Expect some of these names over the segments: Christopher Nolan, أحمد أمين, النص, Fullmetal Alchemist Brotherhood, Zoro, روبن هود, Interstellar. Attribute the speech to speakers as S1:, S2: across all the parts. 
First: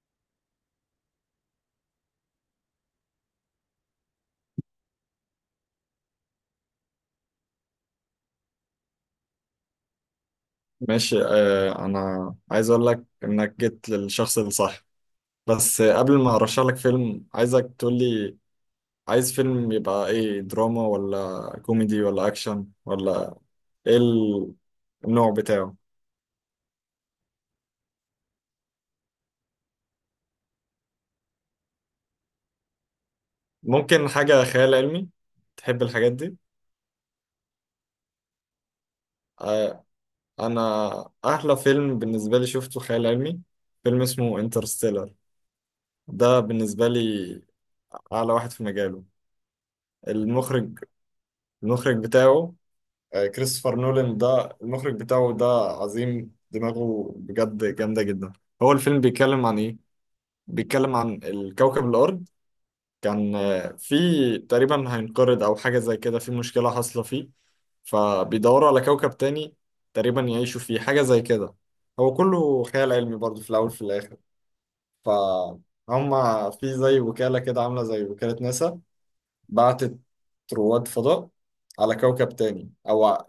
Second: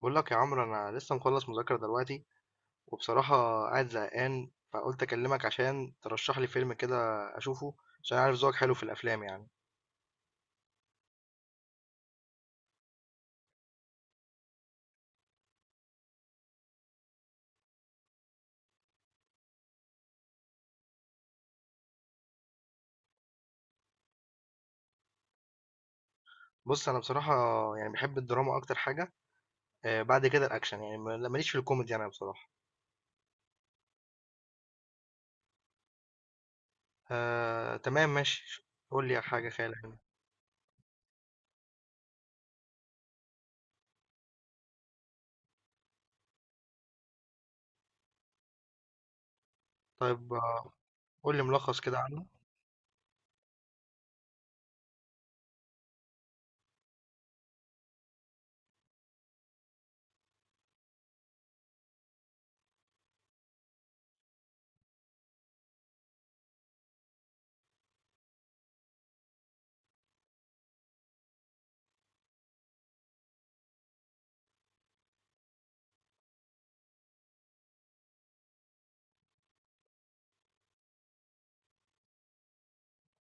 S1: بقول لك يا عمرو انا لسه مخلص مذاكره دلوقتي وبصراحه قاعد زهقان فقلت اكلمك عشان ترشح لي فيلم كده اشوفه عشان عارف ذوقك حلو في الافلام يعني.
S2: ماشي، آه، انا عايز اقول لك انك جيت للشخص الصح. بس قبل ما ارشح لك فيلم عايزك تقول لي، عايز فيلم يبقى ايه، دراما ولا كوميدي ولا اكشن ولا ايه النوع بتاعه؟
S1: بص انا بصراحه يعني بحب الدراما اكتر حاجه. آه بعد كده الاكشن يعني ماليش في الكوميدي انا بصراحه.
S2: ممكن حاجة خيال علمي، تحب الحاجات دي؟
S1: آه تمام ماشي قول لي حاجه خيال
S2: آه.
S1: علمي.
S2: انا احلى فيلم بالنسبة لي شفته خيال علمي، فيلم اسمه انترستيلر. ده بالنسبة لي اعلى واحد في مجاله.
S1: طيب آه،
S2: المخرج
S1: قول لي ملخص
S2: المخرج
S1: كده عنه.
S2: بتاعه كريستوفر نولان، ده المخرج بتاعه ده. عظيم، دماغه بجد جامدة جدا. هو الفيلم بيتكلم عن ايه؟ بيتكلم عن الكوكب الأرض، كان في تقريبا هينقرض أو حاجة زي كده، في مشكلة حاصلة فيه. فبيدوروا على كوكب تاني تقريبا يعيشوا فيه، حاجة زي كده. هو كله خيال علمي برضه في الأول في الآخر. فهم في زي وكالة كده عاملة زي وكالة ناسا، بعتت رواد فضاء على كوكب تاني أو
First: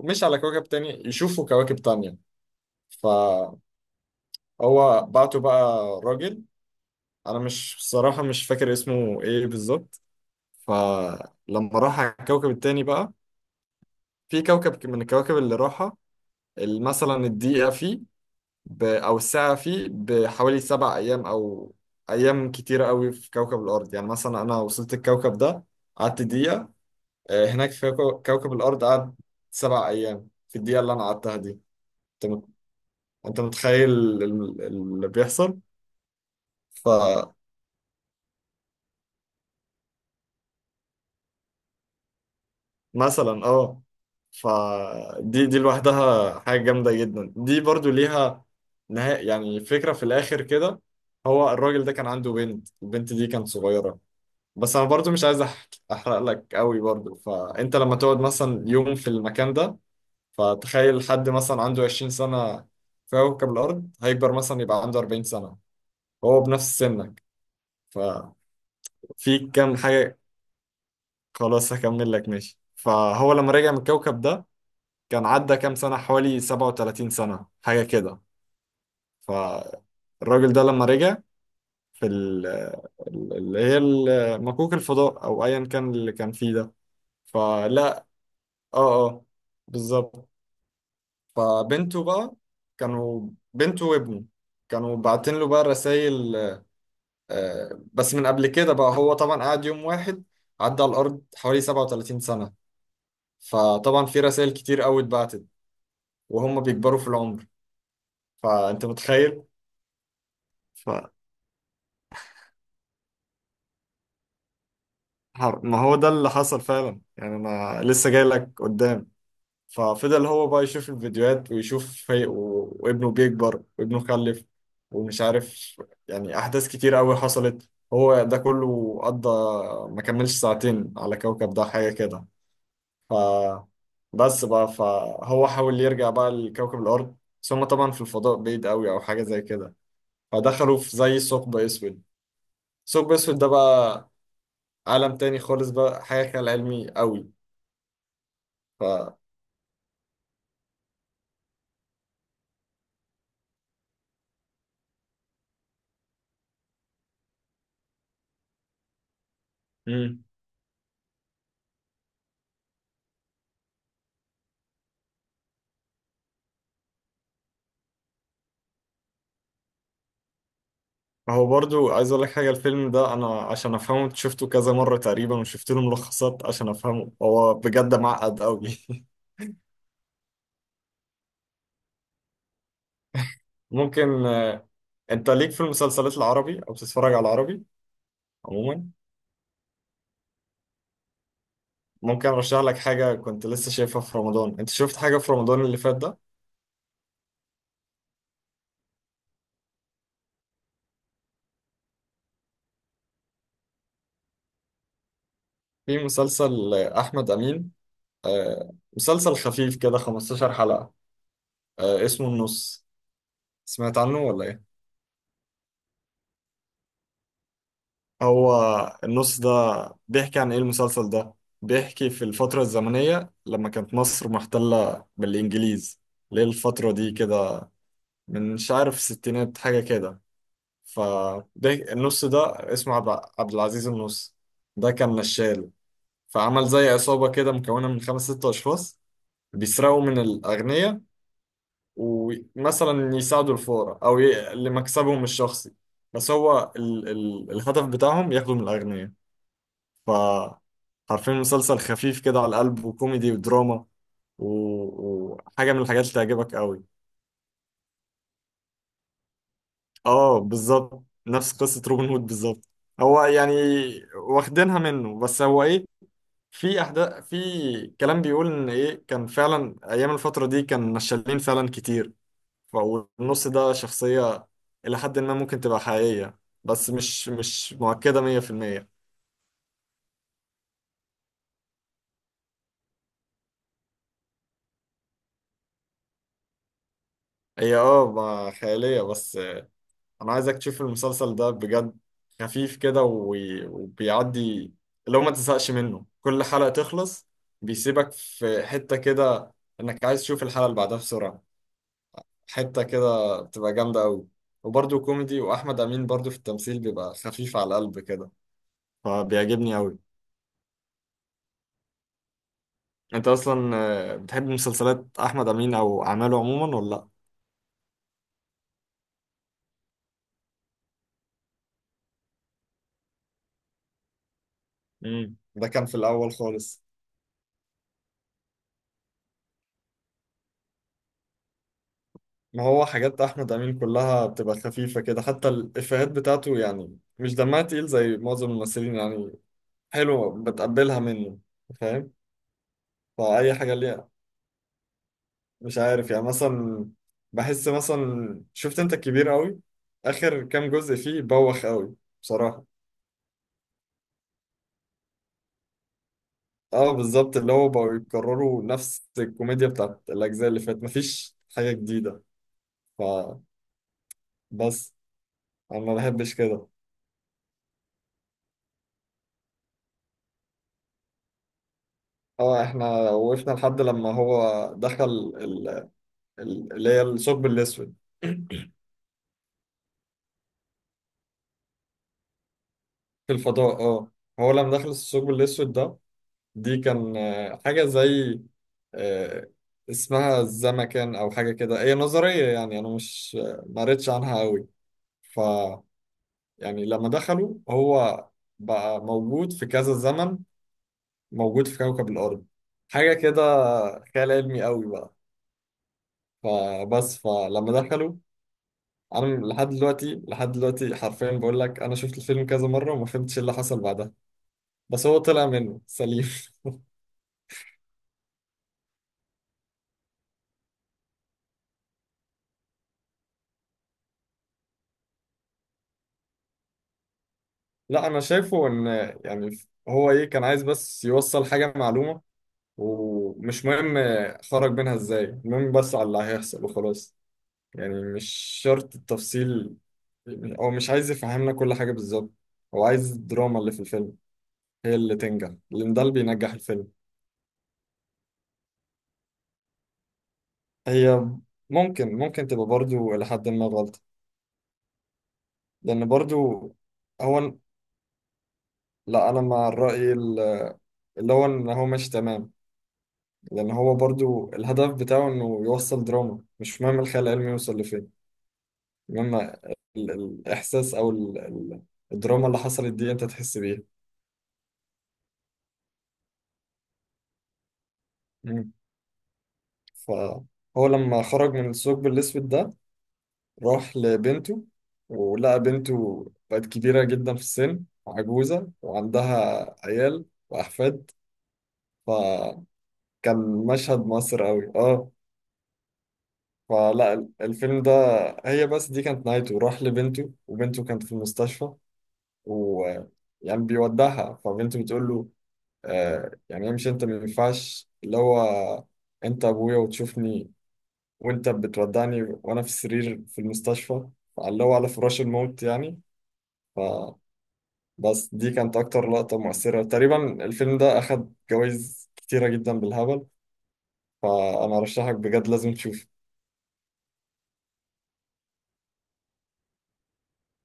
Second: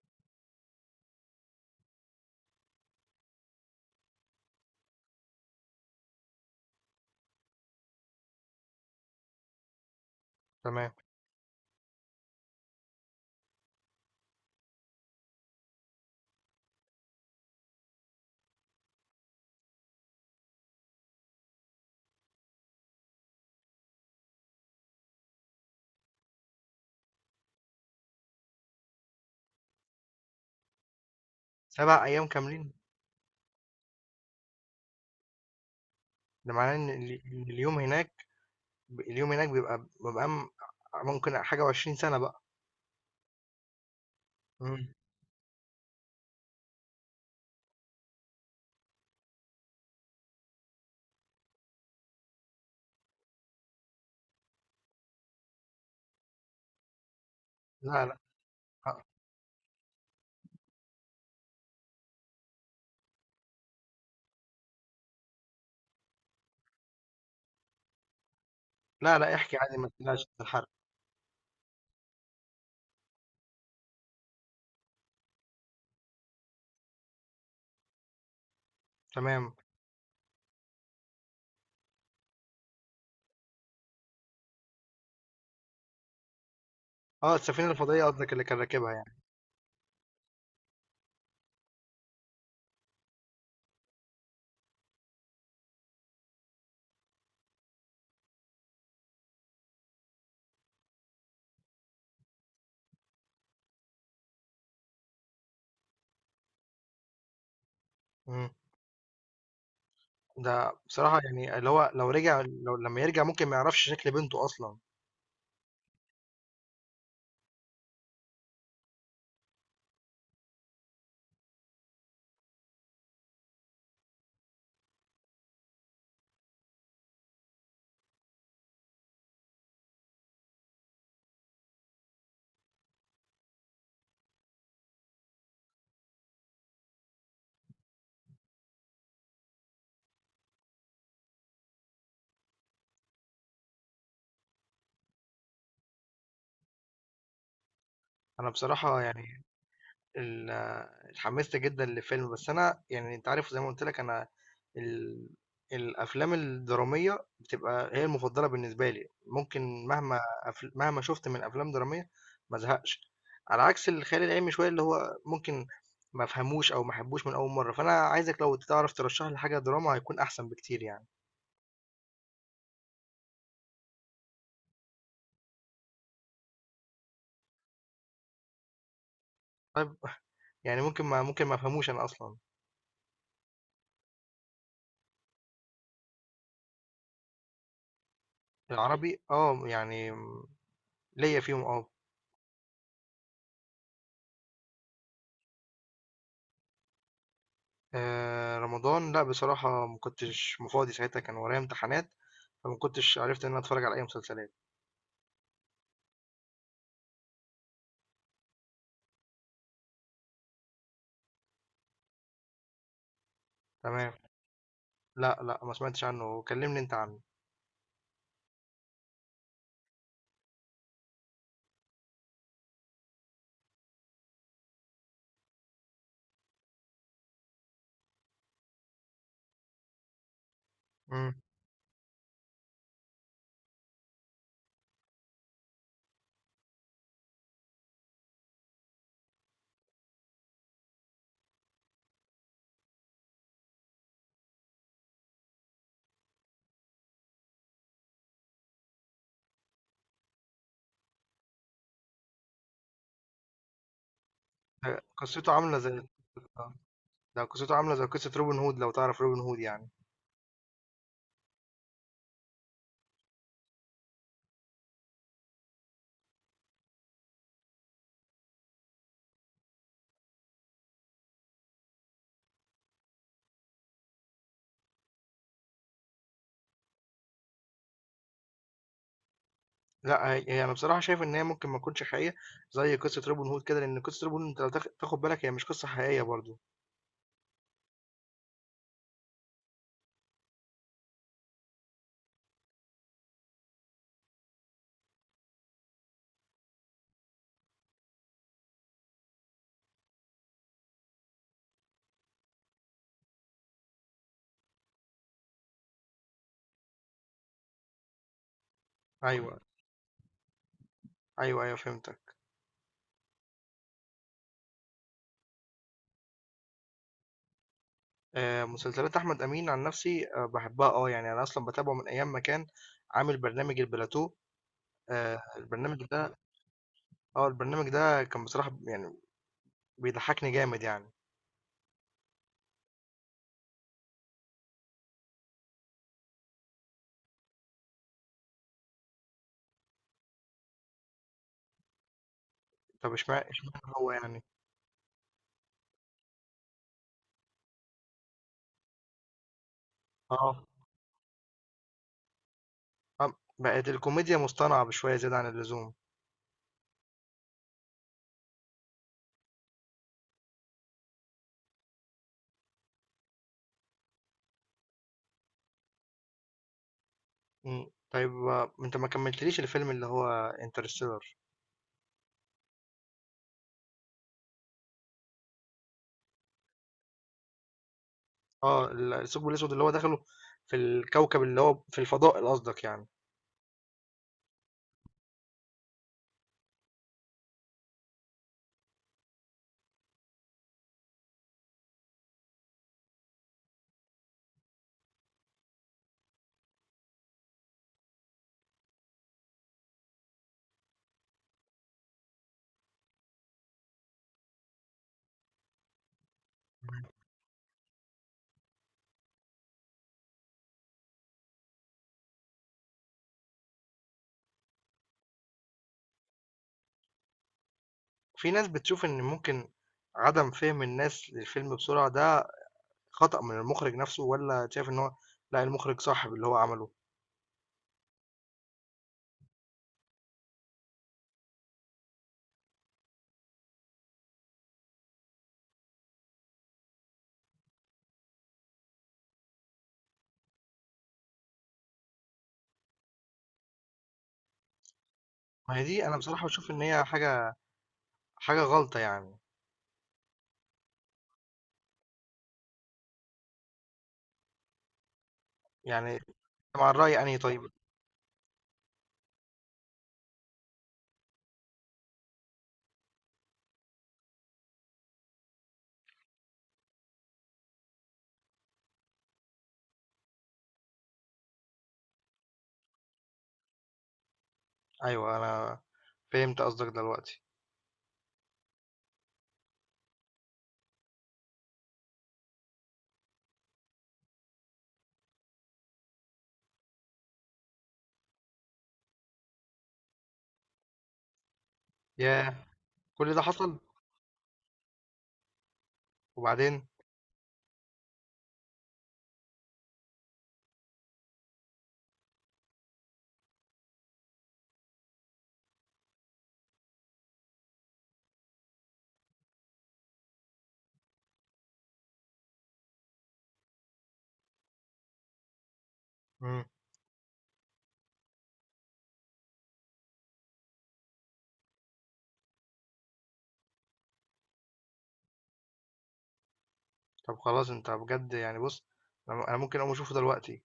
S2: مش على كوكب تاني، يشوفوا كواكب تانية. فهو بعته بقى، راجل، أنا مش بصراحة مش فاكر اسمه إيه بالظبط.
S1: تمام.
S2: فلما راح على الكوكب التاني بقى، في كوكب من الكواكب اللي راحة، مثلا الدقيقة فيه أو الساعة فيه بحوالي 7 أيام، أو أيام كتيرة قوي في كوكب الأرض. يعني مثلا أنا وصلت الكوكب ده، قعدت دقيقة، هناك في كوكب الأرض قعد 7 أيام في الدقيقة اللي أنا قعدتها دي.
S1: 7 ايام
S2: أنت مت-
S1: كاملين؟
S2: أنت متخيل اللي بيحصل؟
S1: ده معناه ان
S2: فمثلا،
S1: إن اليوم هناك بيبقى ممكن حاجه و20 سنه بقى.
S2: أه،
S1: مم.
S2: فدي لوحدها حاجة جامدة جدا. دي برضو ليها نهاية يعني، فكرة في الآخر كده. هو الراجل ده كان عنده بنت، البنت دي كانت صغيرة، بس أنا برضو مش عايز أحرق لك قوي برضو. فأنت لما
S1: لا لا
S2: تقعد مثلا يوم في المكان ده، فتخيل حد مثلا عنده 20 سنة في كوكب الأرض هيكبر مثلا يبقى عنده 40 سنة وهو بنفس سنك. ففي
S1: لا لا احكي عادي
S2: كام
S1: ما
S2: حاجة،
S1: تقلقش من الحرق.
S2: خلاص هكمل لك ماشي. فهو لما رجع من الكوكب ده، كان عدى كام سنة، حوالي 37 سنة حاجة كده.
S1: تمام.
S2: فالراجل ده لما رجع في اللي هي مكوك الفضاء أو أيا كان اللي كان فيه ده.
S1: اه السفينة الفضائية
S2: فلا
S1: قصدك اللي كان راكبها
S2: اه
S1: يعني.
S2: اه، بالظبط. فبنته بقى، كانوا بنته وابنه كانوا باعتين له بقى رسائل. بس من قبل كده بقى، هو طبعا قعد يوم واحد، عدى على الأرض حوالي 37 سنة. فطبعا في رسائل كتير قوي اتبعتت وهم بيكبروا في العمر.
S1: مم.
S2: فأنت متخيل؟
S1: ده
S2: ف...
S1: بصراحة يعني اللي هو لو لما يرجع ممكن ما يعرفش شكل بنته أصلا.
S2: ما هو ده اللي حصل فعلا يعني، أنا لسه جاي لك قدام. ففضل هو بقى يشوف الفيديوهات ويشوف وابنه بيكبر وابنه خلف ومش عارف، يعني أحداث كتير قوي حصلت. هو ده كله قضى، ما كملش ساعتين على كوكب ده حاجة كده. ف بس بقى، فهو حاول يرجع بقى لكوكب الأرض، بس هما طبعا في الفضاء بعيد قوي أو حاجة زي كده، فدخلوا في زي ثقب أسود. ثقب أسود ده بقى عالم تاني خالص بقى، حاجة خيال علمي قوي.
S1: أنا
S2: ف
S1: بصراحة يعني ال اتحمست جدًا لفيلم، بس أنا يعني أنت عارف زي ما قُلت لك أنا ال الأفلام الدرامية بتبقى هي المفضلة بالنسبة لي، ممكن
S2: مم.
S1: مهما شُفت من أفلام درامية ما أزهقش، على عكس الخيال العلمي شوية اللي هو ممكن ما أفهموش أو ما أحبوش من أول مرّة، فأنا عايزك لو تعرف ترشّح لي حاجة دراما هيكون أحسن بكتير يعني.
S2: فهو برضو عايز أقول لك حاجة، الفيلم ده أنا عشان أفهمه شفته كذا مرة تقريبا وشفت له ملخصات عشان أفهمه، هو بجد معقد قوي
S1: طيب. يعني ممكن ما أفهموش أنا أصلًا.
S2: ممكن أنت ليك في المسلسلات العربي أو بتتفرج على العربي عموما،
S1: العربي آه، يعني ليّا فيهم آه.
S2: ممكن ارشح لك حاجه كنت لسه شايفها في رمضان. انت شفت حاجه في رمضان اللي فات ده؟
S1: رمضان لأ، بصراحة ما كنتش فاضي ساعتها كان ورايا امتحانات، فما كنتش عرفت إن أنا أتفرّج على أي مسلسلات.
S2: في مسلسل احمد امين، مسلسل خفيف كده 15 حلقه، اسمه النص. سمعت
S1: تمام.
S2: عنه ولا ايه؟
S1: لأ، لأ، ما سمعتش عنّه، كلّمني أنت عنّه.
S2: هو النص ده بيحكي عن ايه المسلسل ده؟ بيحكي في الفتره الزمنيه لما كانت مصر محتله بالانجليز، ليه الفتره دي كده، من مش عارف الستينات حاجه كده.
S1: إمم.
S2: فده النص ده اسمه عبد العزيز النص، ده كان نشال. فعمل زي عصابة كده مكونة من خمس ست أشخاص، بيسرقوا من الأغنياء ومثلا يساعدوا الفقراء أو لمكسبهم الشخصي. بس هو الهدف بتاعهم ياخدوا من الأغنياء. ف عارفين مسلسل خفيف كده على القلب، وكوميدي ودراما و...
S1: قصّته
S2: وحاجة
S1: عاملة
S2: من
S1: زي
S2: الحاجات اللي تعجبك
S1: آه.
S2: قوي.
S1: ده قصّته عاملة زي قصّة روبن هود لو تعرف روبن هود يعني.
S2: اه، بالظبط نفس قصة روبن هود بالظبط، هو يعني واخدينها منه. بس هو ايه، في احداث في كلام بيقول ان ايه، كان فعلا ايام الفتره دي كان نشالين فعلا كتير. فالنص ده شخصيه الى حد ما ممكن تبقى حقيقيه، بس مش مؤكده 100%.
S1: لأ، هي أنا بصراحة شايف إن هي ممكن ما تكونش حقيقية زي قصّة روبن هود كده، لإن قصّة روبن هود أنت لو تاخُد بالك هي مش قصّة حقيقية برضه.
S2: هي اه، ما خياليه. بس انا عايزك تشوف المسلسل ده بجد، خفيف كده وبيعدي، لو ما تزهقش منه، كل حلقه تخلص بيسيبك في حته كده انك عايز تشوف الحلقه اللي بعدها بسرعه. حتة كده بتبقى جامدة أوي، وبرضه كوميدي، وأحمد أمين برضه في التمثيل بيبقى خفيف على القلب كده،
S1: أيوه،
S2: فبيعجبني أوي.
S1: أيوه، أيوه فهمتك.
S2: أنت أصلا بتحب مسلسلات أحمد أمين أو أعماله عموما ولا لأ؟
S1: مسلسلات أحمد أمين عن نَفْسي باحبّها آه، يعني أنا أصلًا باتابعه من أيام ما كان عامل برنامج البلاتو.
S2: مم.
S1: آآ
S2: ده كان في
S1: البرنامج
S2: الأول
S1: ده
S2: خالص.
S1: البرنامج ده كان بصراحة يعني بيضحّكني جامد يعني،
S2: ما هو حاجات أحمد أمين كلها بتبقى خفيفة كده، حتى الإفيهات بتاعته يعني مش دمها تقيل زي معظم الممثلين يعني، حلوة بتقبلها منه، فاهم؟
S1: طب
S2: فأي حاجة
S1: إشمعنى هو
S2: ليه،
S1: يعني؟
S2: مش عارف يعني. مثلا بحس مثلا شفت انت الكبير قوي، اخر
S1: آه،
S2: كام جزء فيه بوخ قوي بصراحة.
S1: آه، بقت الكوميديا مصطنعة بشوية زيادة عن اللزوم،
S2: اه بالظبط، اللي هو بقوا يكرروا نفس الكوميديا بتاعت الاجزاء اللي فاتت، مفيش حاجة جديدة. فبس، انا ما بحبش كده.
S1: إمم، طيب آه، أنت ما كمّلتليش الفيلم اللي هو Interstellar.
S2: اه. احنا وقفنا لحد لما هو دخل ال- اللي هي الثقب الاسود
S1: آه، الثقب الأسود اللي هو دخله في الكوكب اللي هو في الفضاء قصدك يعني،
S2: في الفضاء، اه. هو لما دخل الثقب الاسود ده، دي كان حاجة زي آه، اسمها الزمكان أو حاجة كده، هي نظرية يعني. أنا مش ما قريتش عنها أوي. ف يعني لما دخلوا، هو بقى موجود في كذا زمن، موجود في كوكب الأرض، حاجة كده، خيال علمي أوي بقى.
S1: إمم،
S2: فبس، فلما دخلوا، أنا لحد دلوقتي حرفيا بقول لك، أنا شفت الفيلم كذا مرة وما فهمتش إيه اللي حصل بعدها، بس هو طلع منه سليم
S1: في ناس بتشوف إن ممكن عدم فهم الناس للفيلم بسرعة ده خطأ من المُخرِج نَفْسه والّا شايف إن هو لأ، المُخرِج صح باللي هو عمله؟
S2: لا، انا شايفه ان يعني، هو ايه، كان عايز بس يوصل حاجه معلومه، ومش مهم خرج منها ازاي، المهم بس على اللي هيحصل وخلاص. يعني مش شرط التفصيل، يعني هو مش عايز يفهمنا كل حاجه بالظبط، هو عايز الدراما اللي في الفيلم هي اللي تنجح،
S1: ما هي
S2: لان ده
S1: دي
S2: اللي
S1: أنا بصراحة
S2: بينجح
S1: باشوف إن
S2: الفيلم.
S1: هي حاجة غلطة يعني،
S2: هي ممكن تبقى برضو لحد ما غلط، لان
S1: يعني
S2: برضو
S1: مع الرأي أنهي
S2: هو،
S1: طيب؟
S2: لا، انا مع الراي اللي هو ان هو مش تمام. لأن هو برضو الهدف بتاعه إنه يوصل دراما، مش مهم الخيال العلمي يوصل لفين، المهم الإحساس أو الدراما اللي حصلت دي أنت تحس بيها.
S1: أيوه أنا فهمت قصدك دلوقتي،
S2: مم. فهو لما خرج من الثقب الأسود ده، راح لبنته، ولقى بنته بقت كبيرة جدا في السن، عجوزة وعندها عيال وأحفاد.
S1: ياه!
S2: فكان
S1: كل ده حصل؟
S2: مشهد مصر قوي، اه.
S1: وبعدين؟
S2: الفيلم ده، هي بس دي كانت نهايته، راح لبنته وبنته كانت في المستشفى و يعني بيودعها. فبنت بتقول له آه يعني امشي انت، ما ينفعش اللي هو انت ابويا وتشوفني وانت بتودعني وانا في السرير في المستشفى، اللي هو على فراش الموت يعني.
S1: إمم،
S2: فبس، دي كانت اكتر لقطة مؤثرة تقريبا. الفيلم ده اخد جوائز كتيرة جدا بالهبل، فانا ارشحك بجد لازم تشوفه.
S1: طب خلاص أنت بجد يعني بُص أنا ممكن أقوم أشوفه دلوقتي،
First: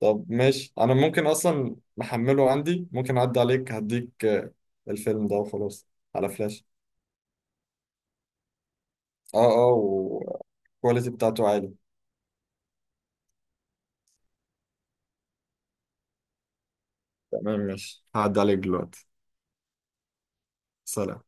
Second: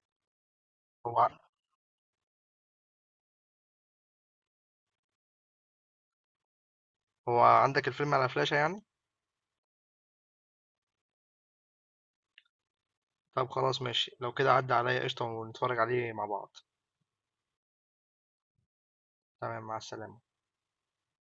S2: طب ماشي، انا
S1: هو
S2: ممكن
S1: ع
S2: اصلا محمله عندي، ممكن اعدي عليك هديك الفيلم ده وخلاص على فلاش.
S1: هو عندك الفيلم على فلاشة يعني؟
S2: اه، اه، والكواليتي بتاعته عالي.
S1: طب خلاص ماشي، لو كده عدّي عليَّ قشطة ونتفرج عليه مع بعض،
S2: تمام ماشي، هعدي عليك دلوقتي.
S1: تمام مع السلامة.
S2: سلام.